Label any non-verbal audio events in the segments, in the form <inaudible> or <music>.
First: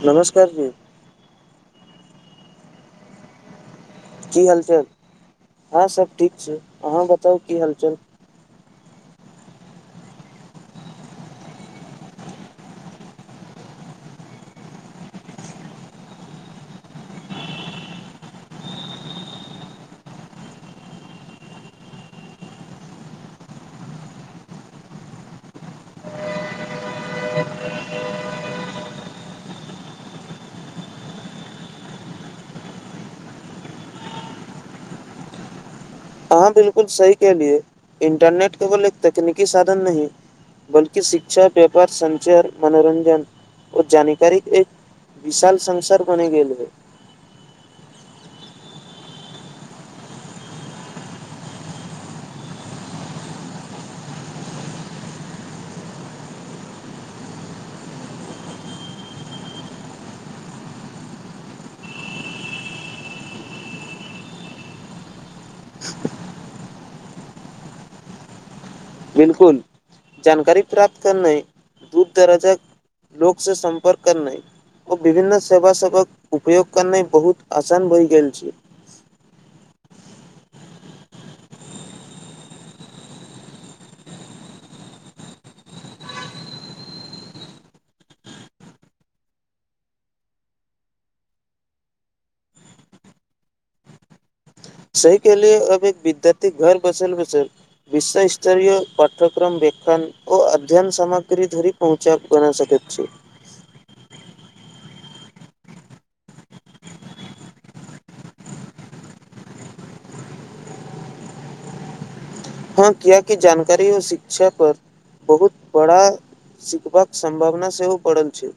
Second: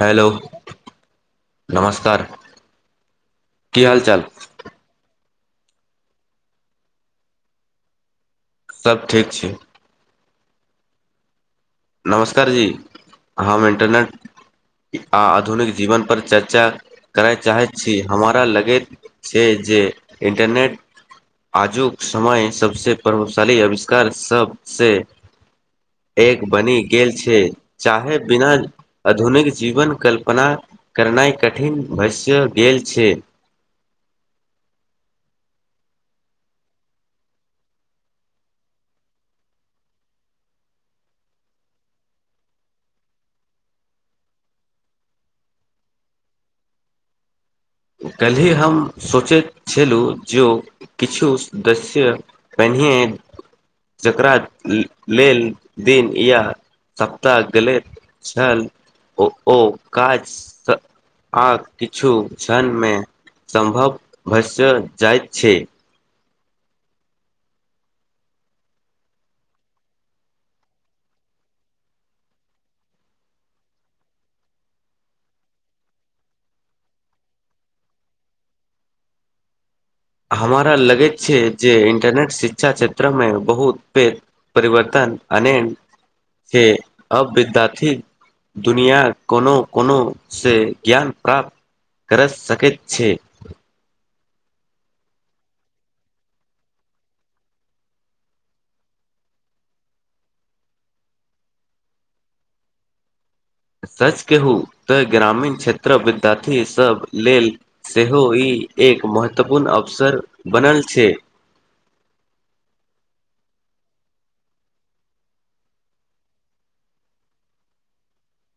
hello नमस्कार जी नमस्कार की हाल चाल हँं सब ठीक छै अहाँ बताउ की हालचल सब ठीक छैए नमस्कार जी हम इंटरनेट आ आधुनिक जीवन पर चर्चा करय चाहैत छी हमरा लगैत छैए जे इन्टरनेट आजुक समय सबसे प्रभावशाली आविष्कार सब से एक बनि गेल छै चाहे बिना आधुनिक जीवन कल्पना करनाई कठिन वैशय गेल छै <inaudible> हां बिल्कुल सही कहलिअइ इंटरनेट केवल एक तकनीकी साधन नहि बल्कि शिक्षा व्यापार संञ्चार मनोरञजन ओ जानकारी एक विशाल संसार बने गेलै <inaudible> कलही हम सोचे छलु जो किछु सदस्य पेन्हे जकरा लेल दिन या सप्ताह गलेत छल ओ काज आ किछु जनमे सम्भव भस जाइत छैइ बिलकुल जानकारी प्राप्त करने दू तरजक लोक से सम्पर्क कर नहि ओ विभन्न सेवा सेवक उपयोग करना बहुत आसान होइ गेल छैए <inaudible> हमरा लगैत छै जे इंटरनेट शिक्षा क्षेत्रमे बहुते परिवर्तन से अबदा दुनिया कोनो कोनो से ज्ञान प्राप्त कर सकैत छैए सहि के लेल अब एक विद्यार्थी घर बसल बसल विश्व स्तरीय पाठ्यक्रम व्यक्त ओ अध्ययन सामग्री धरी पहुँचब बना सकैत अछि सच केहू तऽ ग्रामीण क्षेत्रक विद्यार्थी सब लेल सेहो ई एक महत्वपूर्ण अवसर बनल छैइ किया कि जानकारी ओ शिक्षा पर बहुत बड़ा सीखबाक संभावना सेहो बढ़ल छै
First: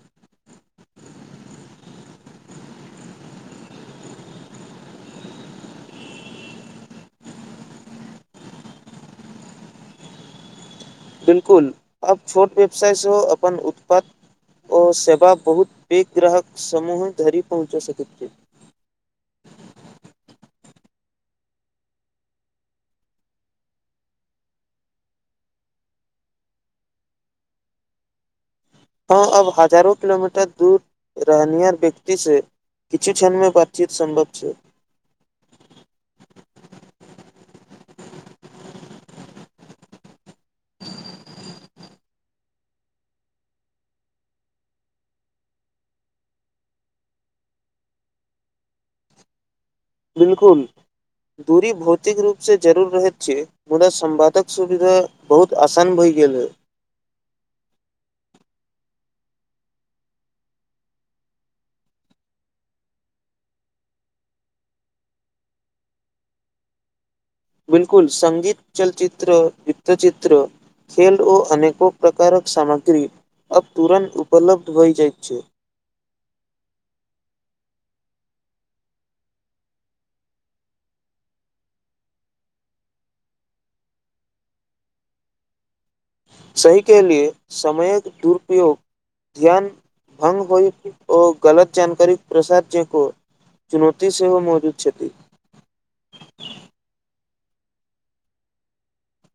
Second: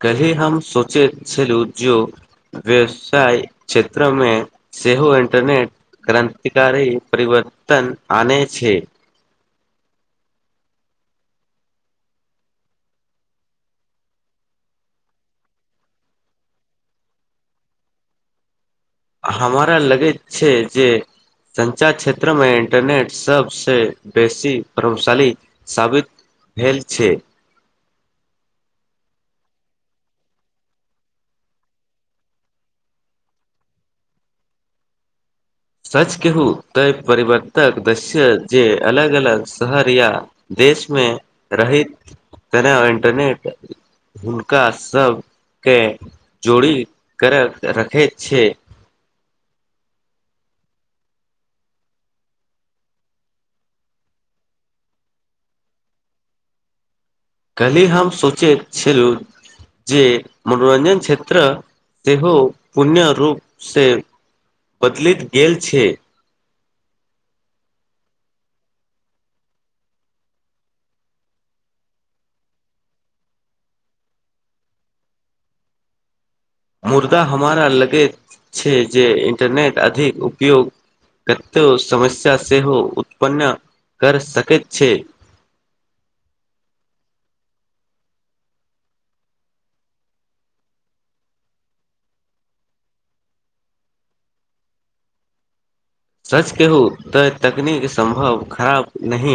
कल्हि हम सोचेत छेलू जो व्यवसाय क्षेत्रमे सेहो इन्टरनेट क्रान्तिकारी परिवर्तन आनै छै बिलकुल आब छोट व्यवसाय सेहो अपन उत्पाद ओ सेवा बहुत पैघ ग्राहक समूह धरि पहुँचा सकैत हमरा लगैत छै जे संचार क्षेत्रमे इंटरनेट सबसे बेसी प्रभवशाली साबित भेल छै हँ आब हजारो किलोमीटर दूर रहनिहार व्यक्ति से किछु छनमे बातचित सम्भव छै <inaudible> सच कहू तऽ परिवर्तक दश्य जे अलग अलग शहर या देशमे रहैत तेना इंटरनेट हुनका सब के जोड़ी कर रखैत छै बिलकुल दूरी भौतिक रूपसे जरूर रहैत छियै मुदा संवादक सुविधा बहुत आसान भइ गेलइ कल्हि हम सोचैत छलहुँ जे मनोरंजन क्षेत्र सेहो पुण्य रूपसे बदलैत गेल छै बिलकुल संगीत चलचित्र वित्तचित्र खेल ओ अनेको प्रकारक सामग्री अब तुरन्त उपलब्ध भय जाइत छै मुर्दा हमरा लगैत छै जे इंटरनेट अधिक उपयोग कत्तो समस्या सेहो उत्पन्न कर सकैत छै <inaudible> सही केहलियै समयक दुरुपयोग ध्यान भंग होइ ओ गलत जानकारी प्रसाद जो को चुनौती सेहो मौजूद छथि सच कहू तऽ तकनीक सम्भव खराब नहि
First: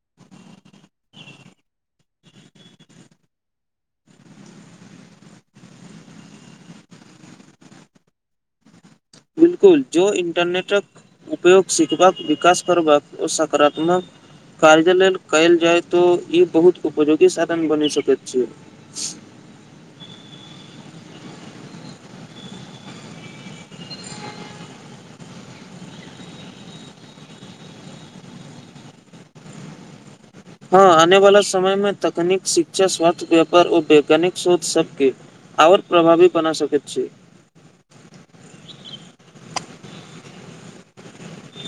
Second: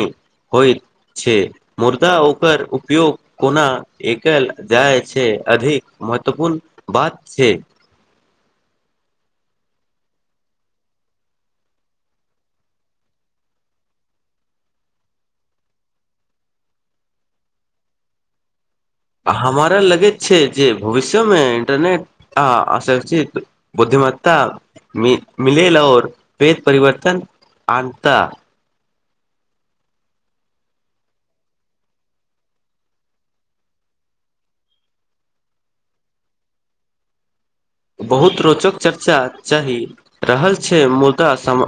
होइत छै मुर्दा ओकर उपयोग कोना एकऐल जाइ छै अधिक महत्वपूर्ण बात छै बिल्कुल जो इन्टरनेटक उपयोग सिखबाक विकास करबाक ओ सकारात्मक कार्य लेल कयल जाय तो ई बहुत उपयोगी साधन बनि सकैत छै हमारा लगैत छै जे भविष्यमे इंटरनेट आ शिक्षित बुद्धि मत्ता मिलेल ओर पैघ परिवर्तन आनता हँ आने वाला समय मे तकनीक शिक्षा स्वास्थ व्यापार ओ वैज्ञानिक शोध सबके आओर प्रभावी बना सकैत छी बहुत रोचक चर्चा चाही रहल छै मुदा सम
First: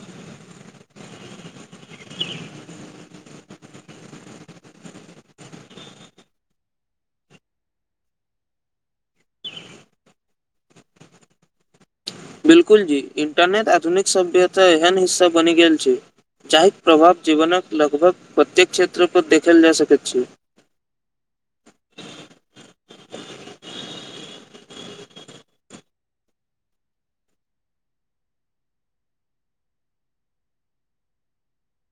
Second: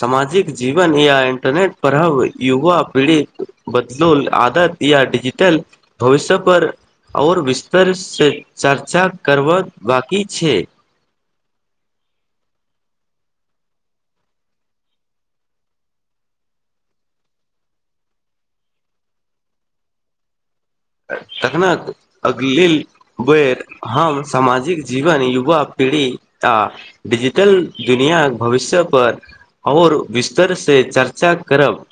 सामाजिक जीवन या इंटरनेट पढ़ब युवा पीढ़ीक बदलोल आदत या डिजिटल भविष्य पर आओर विस्तर से चर्चा करब बाकी छै बिल्कुल जी इन्टरनेट आधुनिक सभ्यता एहन हिस्सा बनि गेल छै जाहिक प्रभाव जीवनक लगभग प्रत्येक क्षेत्र पर देखल जा सकैत छै तखनत अगलिल बेर हम सामाजिक जीवन युवा पीढ़ी आ डिजिटल दुनियाँक भविष्य पर आओर बिस्तर से चर्चा करब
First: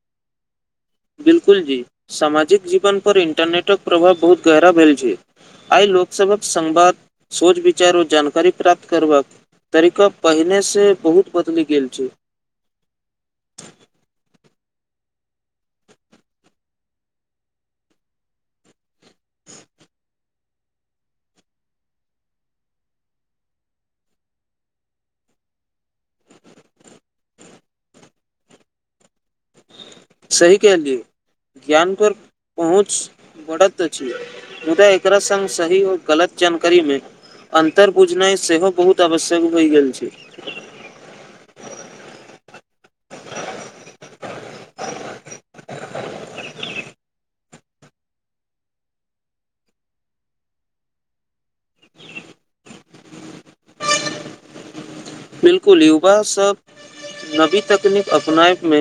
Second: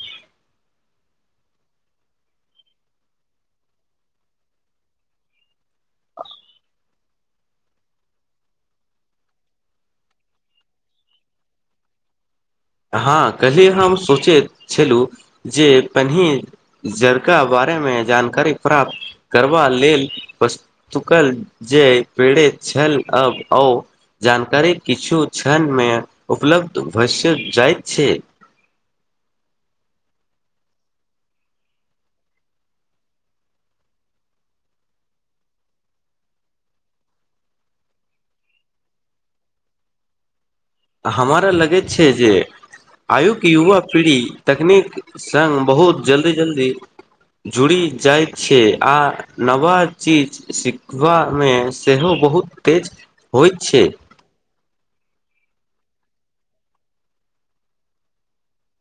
बिल्कुल जी सामाजिक जीवन पर इंटरनेटक प्रभाव बहुत गहरा भेल छै आइ लोक लोक सभक संवाद सोच विचार ओ जानकारी प्राप्त करबाक तरीका पहिनेसँ बहुत बदलि गेल छै हँ कल्हे हम सोचैत छलहुँ जे पनहि जरका बारेमे जानकारी प्राप्त करबा लेल पस्तुकल जे पेड़े छल अब ओ जानकारी किछु क्षणमे उपलब्ध भवष्य जाइ छै सही कहलिय ज्ञान पर पहुँच बढ़त अछि मुद्दा एकरा संग सही आओर गलत जानकारीमे अन्तर बुझनाइ सेहो बहुत आवश्यक भए गेल छै हमरा लगैत छै जे आयुक युवा पीढ़ी तकनीक संग बहुत जल्दी जल्दी जुड़ि जाइत छै आ नवा चीज सिखबामे सेहो बहुत तेज होइ छै बिलकुल युवा सब नबी तकनीक अपनाय मे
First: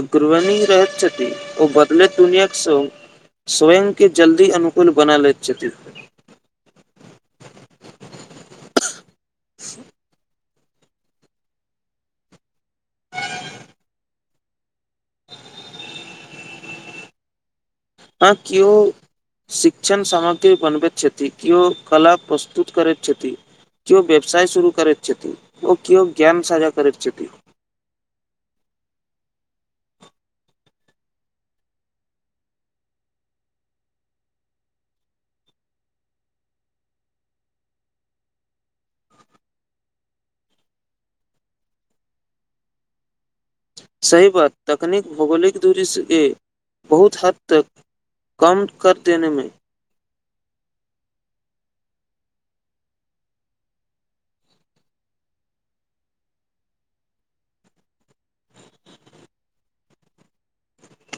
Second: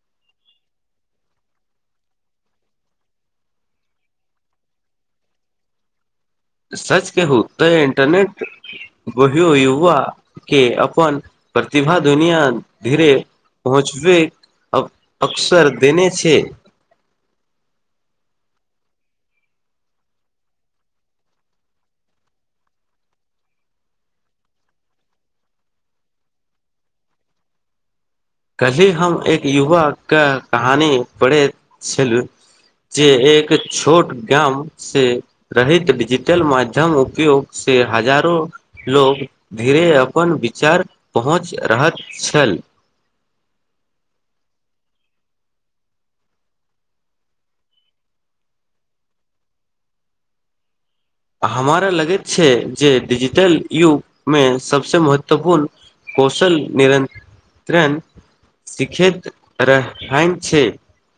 अग्रवनी रहैत छथि ओ बदलैत दुनिया सो स्वयं के जल्दी अनुकूल बना लैत छथिन <inaudible> बहियो युवा के अपन प्रतिभा दुनिया धीरे पहुँचबेक अक्सर देने छै हँ कि ओ शिक्षण सामग्री बनबैत छथि किओ कला प्रस्तुत करैत छथि किओ व्यवसाय शुरू करैत छथिन ओ किओ ज्ञान साझा करैत छथि कल्हि हम एक युवा क कहानी पढ़ैत छलहुँ जे एक छोट गाम से रहत डिजिटल माध्यम उपयोग से हजारो लोग धीरे अपन विचार पहुँच रहल छल <inaudible> सही बात तकनीक भौगोलिक दूरीसिये बहुत हद तक कम कर देनेमे हमारा लगैत छै जे डिजिटल युग मे सबसे महत्वपूर्ण कौशल निरंत्रण सिखे रहाय छै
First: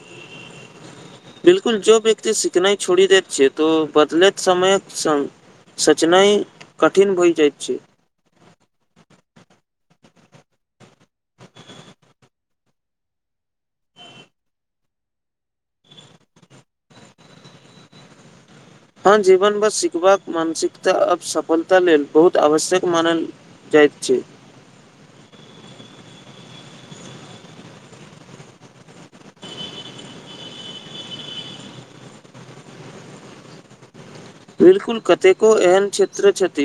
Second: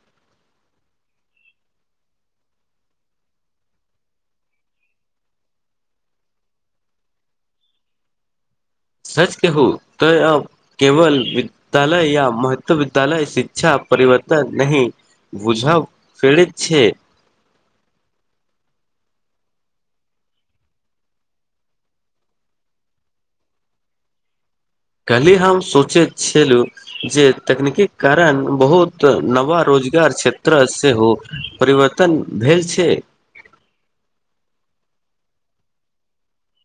<inaudible> बिलकुल जो व्यक्ति सिखनाइ छोड़ी देैत छै त बदलैत समयक संग सोचनाइ कठिन भइ जाइ छै सच कहू त अब केवल विद्यालय या महत्व विद्यालय शिक्षा परिवर्तन नहि बुझाव फेरित छै हँ जीवन ब सिखबाक मानसिकता आब सफलता लेल बहुत आवश्यक मानल जाइत छै कली हम सोचैत छलहु जे तकनीकीक कारण बहुत नवा रोज रोजगार क्षेत्र सेहो परिवर्तन भेल छै बिल्कुल कतेको एहन क्षेत्र छथि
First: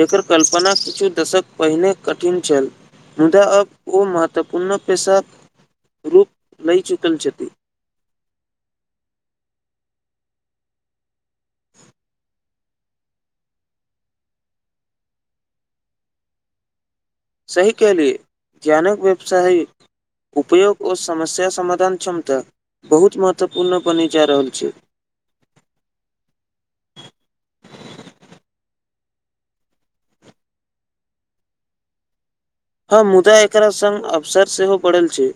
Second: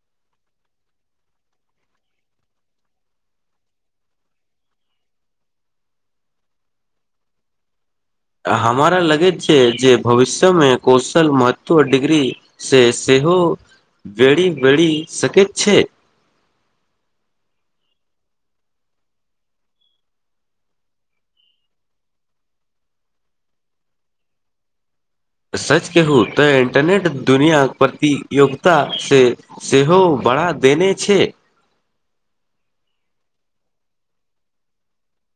जकर कल्पना किछु दशक पहिने कठिन छल मुदा अब ओ महत्वपूर्ण पेशाक रूप नै चुकल छथि हमारा लगज छै जे भविष्यमे कौशल महत्व डिग्री से से इहो वेरी बैरी सके छै सही केलि ध्यानक व्यवसाय उपयोग ओ समस्या समाधान क्षमता बहुत महत्वपूर्ण बनि जा रहल छै सच कहू तऽ इंटरनेट दुनिया प्रतियोगता से सेहो बढ़ा देने छै हमँ मुदा एकरा सङ्ग अवसर सेहो पड़ल छैय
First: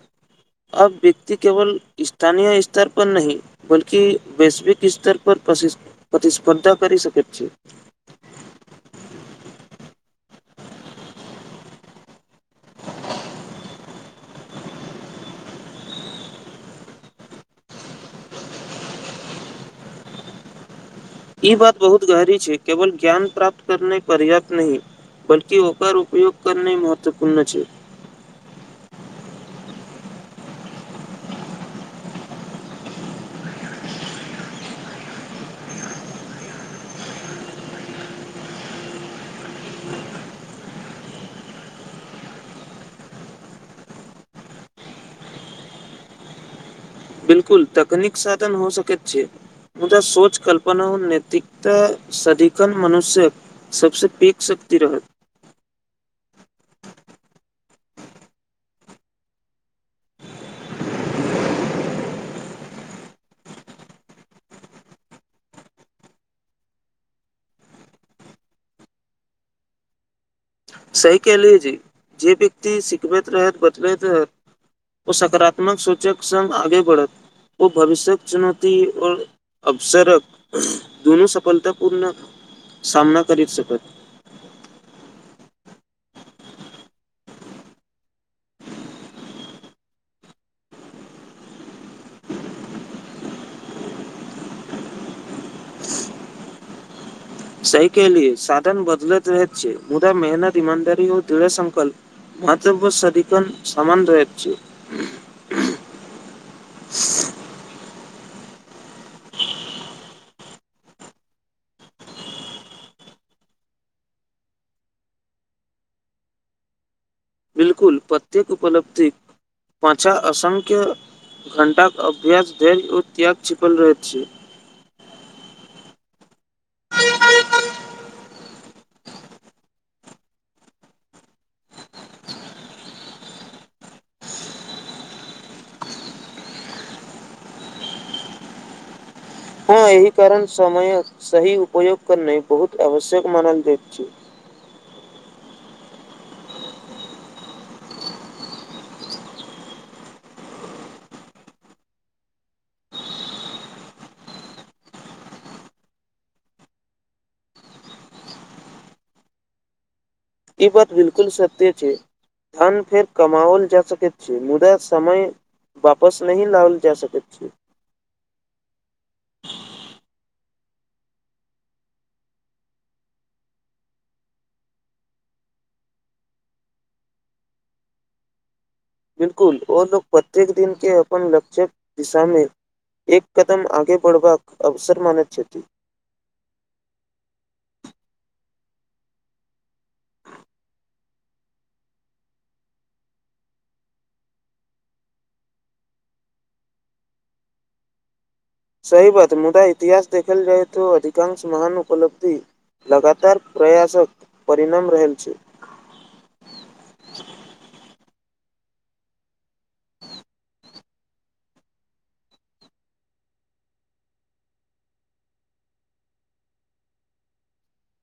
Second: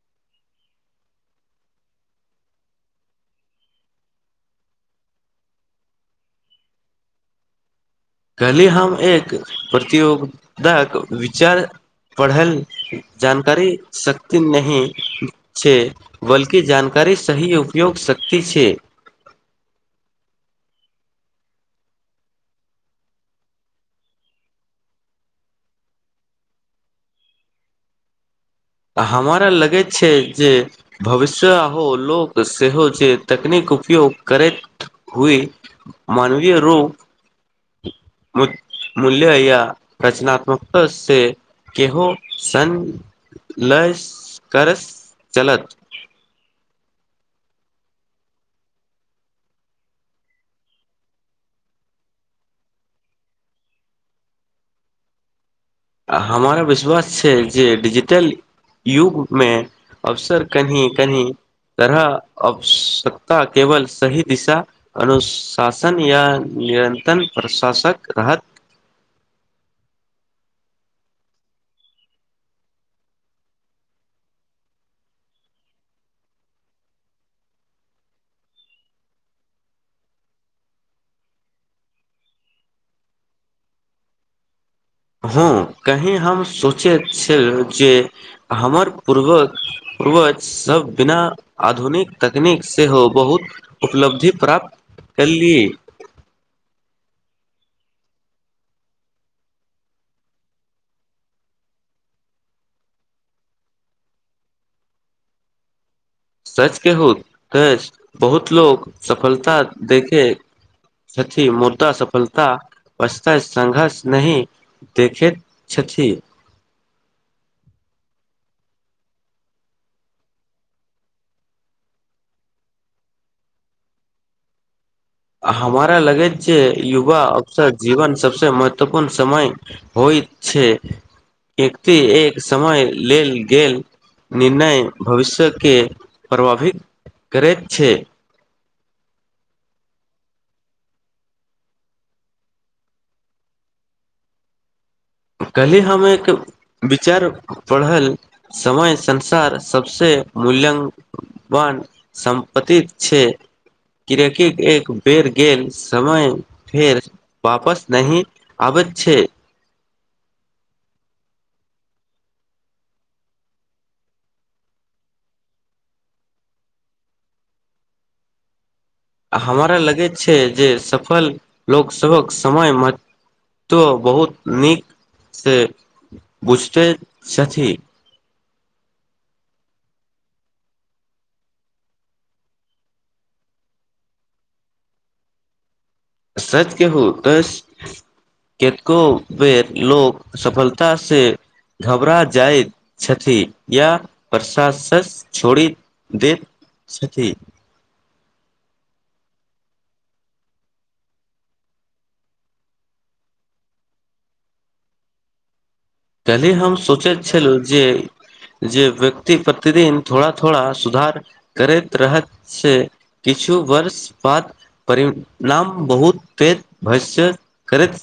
अब व्यक्ति केवल स्थानीय स्तर पर नहि बल्कि वैश्विक स्तर पर प्रतिस्पर्धा कर सक छै कली हम एक प्रतियोगाक विचार पढ़ल जानकारी सकती नहि छै बल्कि जानकारी कर सही उपयोग शक्ति छै ई बात बहुत गहरी छै केवल ज्ञान प्राप्त करने पर्याप्त नहि बलकि होकर उपयोग करने महत्वपूर्ण छै ह हमराा लगैत छै जे भविष्य हो लोक सेहो जे तकनीक उपयोग करैत हए मानवीय रोग मूल्य या रचनात्मकता से केहो सन लस करस चलत बिलकुल तकनीक साधन हो सकैत छै मुदा सोच कल्पना उ नैैतिकता सदिखन मनुष्य सबस पीक शक ी रहत हमरा विश्वास छै जे िजिटल युगमे अवसर कनी कनी तरह आवश्यकता केवल सही दिशा अनुशासन या निरन्तम प्रशासक रहत सही क लिय जी जे व्यक्त सिखबैत रहैत बदलैत रह ओ सकारात्मक सोचक सङ् आगे बढ़त ओ भविष्य्यक चुनौती और अबसरक दुनू सफलतापूर्ण सामना करि सकत <inaudible> हँ कही हम सोचैत छलुं जे हमर पूर्वक पूर्वजसब बिना आधुनिक तकनीक सेहो बहुत उपलब्धि प्राप्त कल्लि सही केहेलियै साधन बदलैत रहैत छै मुदा मेहनत इमानदार ओ दृढ़ संकल्प मातव सादीखन समान रहय छै सच के हुते बहुत लोक सफलता दैते सचि मर्दा सफलता बस्ता संघर्ष नहि देखैत छथि बिलकुल प्रत्येक उपलब्धि पाँचा असंख्य घण्टाक अभ्यास धेर ओ त्याग छिपल रहै छै हमारा लगैत छै युवा अफसर जीवन सबसे महत अपन समय होइत छै एकति एक समय लेल गेल निर्णय भविष्यके प्रभावित करैत छै <inaudible> हँ एहि कारण समयक सही उयोग करनाइ बहुत आवश्यक मानल जाइ छै कली हम एक विचार पढ़ल समय संसार सबसे मूल्यङ्कवान संपतिक छै किरैकि एक बेर गेल समय फेर वापस नहि आबे अच्छे ई बात बिलकुल सत्य छै धन फेर कमाओल जा सकैत छै मुदा समय वापस नहि लाओल जा सकैत छै हमरा लगेय छै जे सफल लोक सभक समय म तो बहुत नीक से बुझते छथि <inaudible> बिलकुल ओ लोग प्रत्येक दिन के अपन लक्ष्य दिशामे एक कदम आगे बढ़बाक अवसर मानैत छथि सच कहु तऽ स केतको बेेर लोक सफलता से घबरा जाइत छथि या प्रशासस छोड़ि दैत छथि सही बात मुदा इतिहास देखल जाय तो अधिकांश महान उपलब्धि लगातार प्रयासक परिणाम रहल छै कलही हम सोचैत छलु जे जे व्यक्ति प्रतिदिन थोड़ा थोड़ा सुधार करैत रहैत छै कि छु वर्ष बाद परिणाम बहुत तेभष्य करैत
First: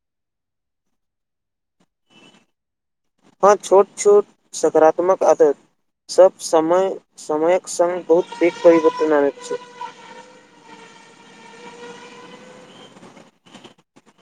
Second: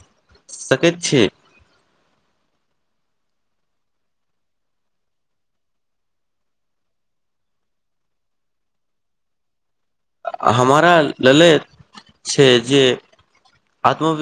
सकैत छी हँ छोट छोट सकारात्मक आदत सभ समय समयक संग बहुत पैघ परिवर्तन आनैत छै हमरा ललेत छै जे आत्मवि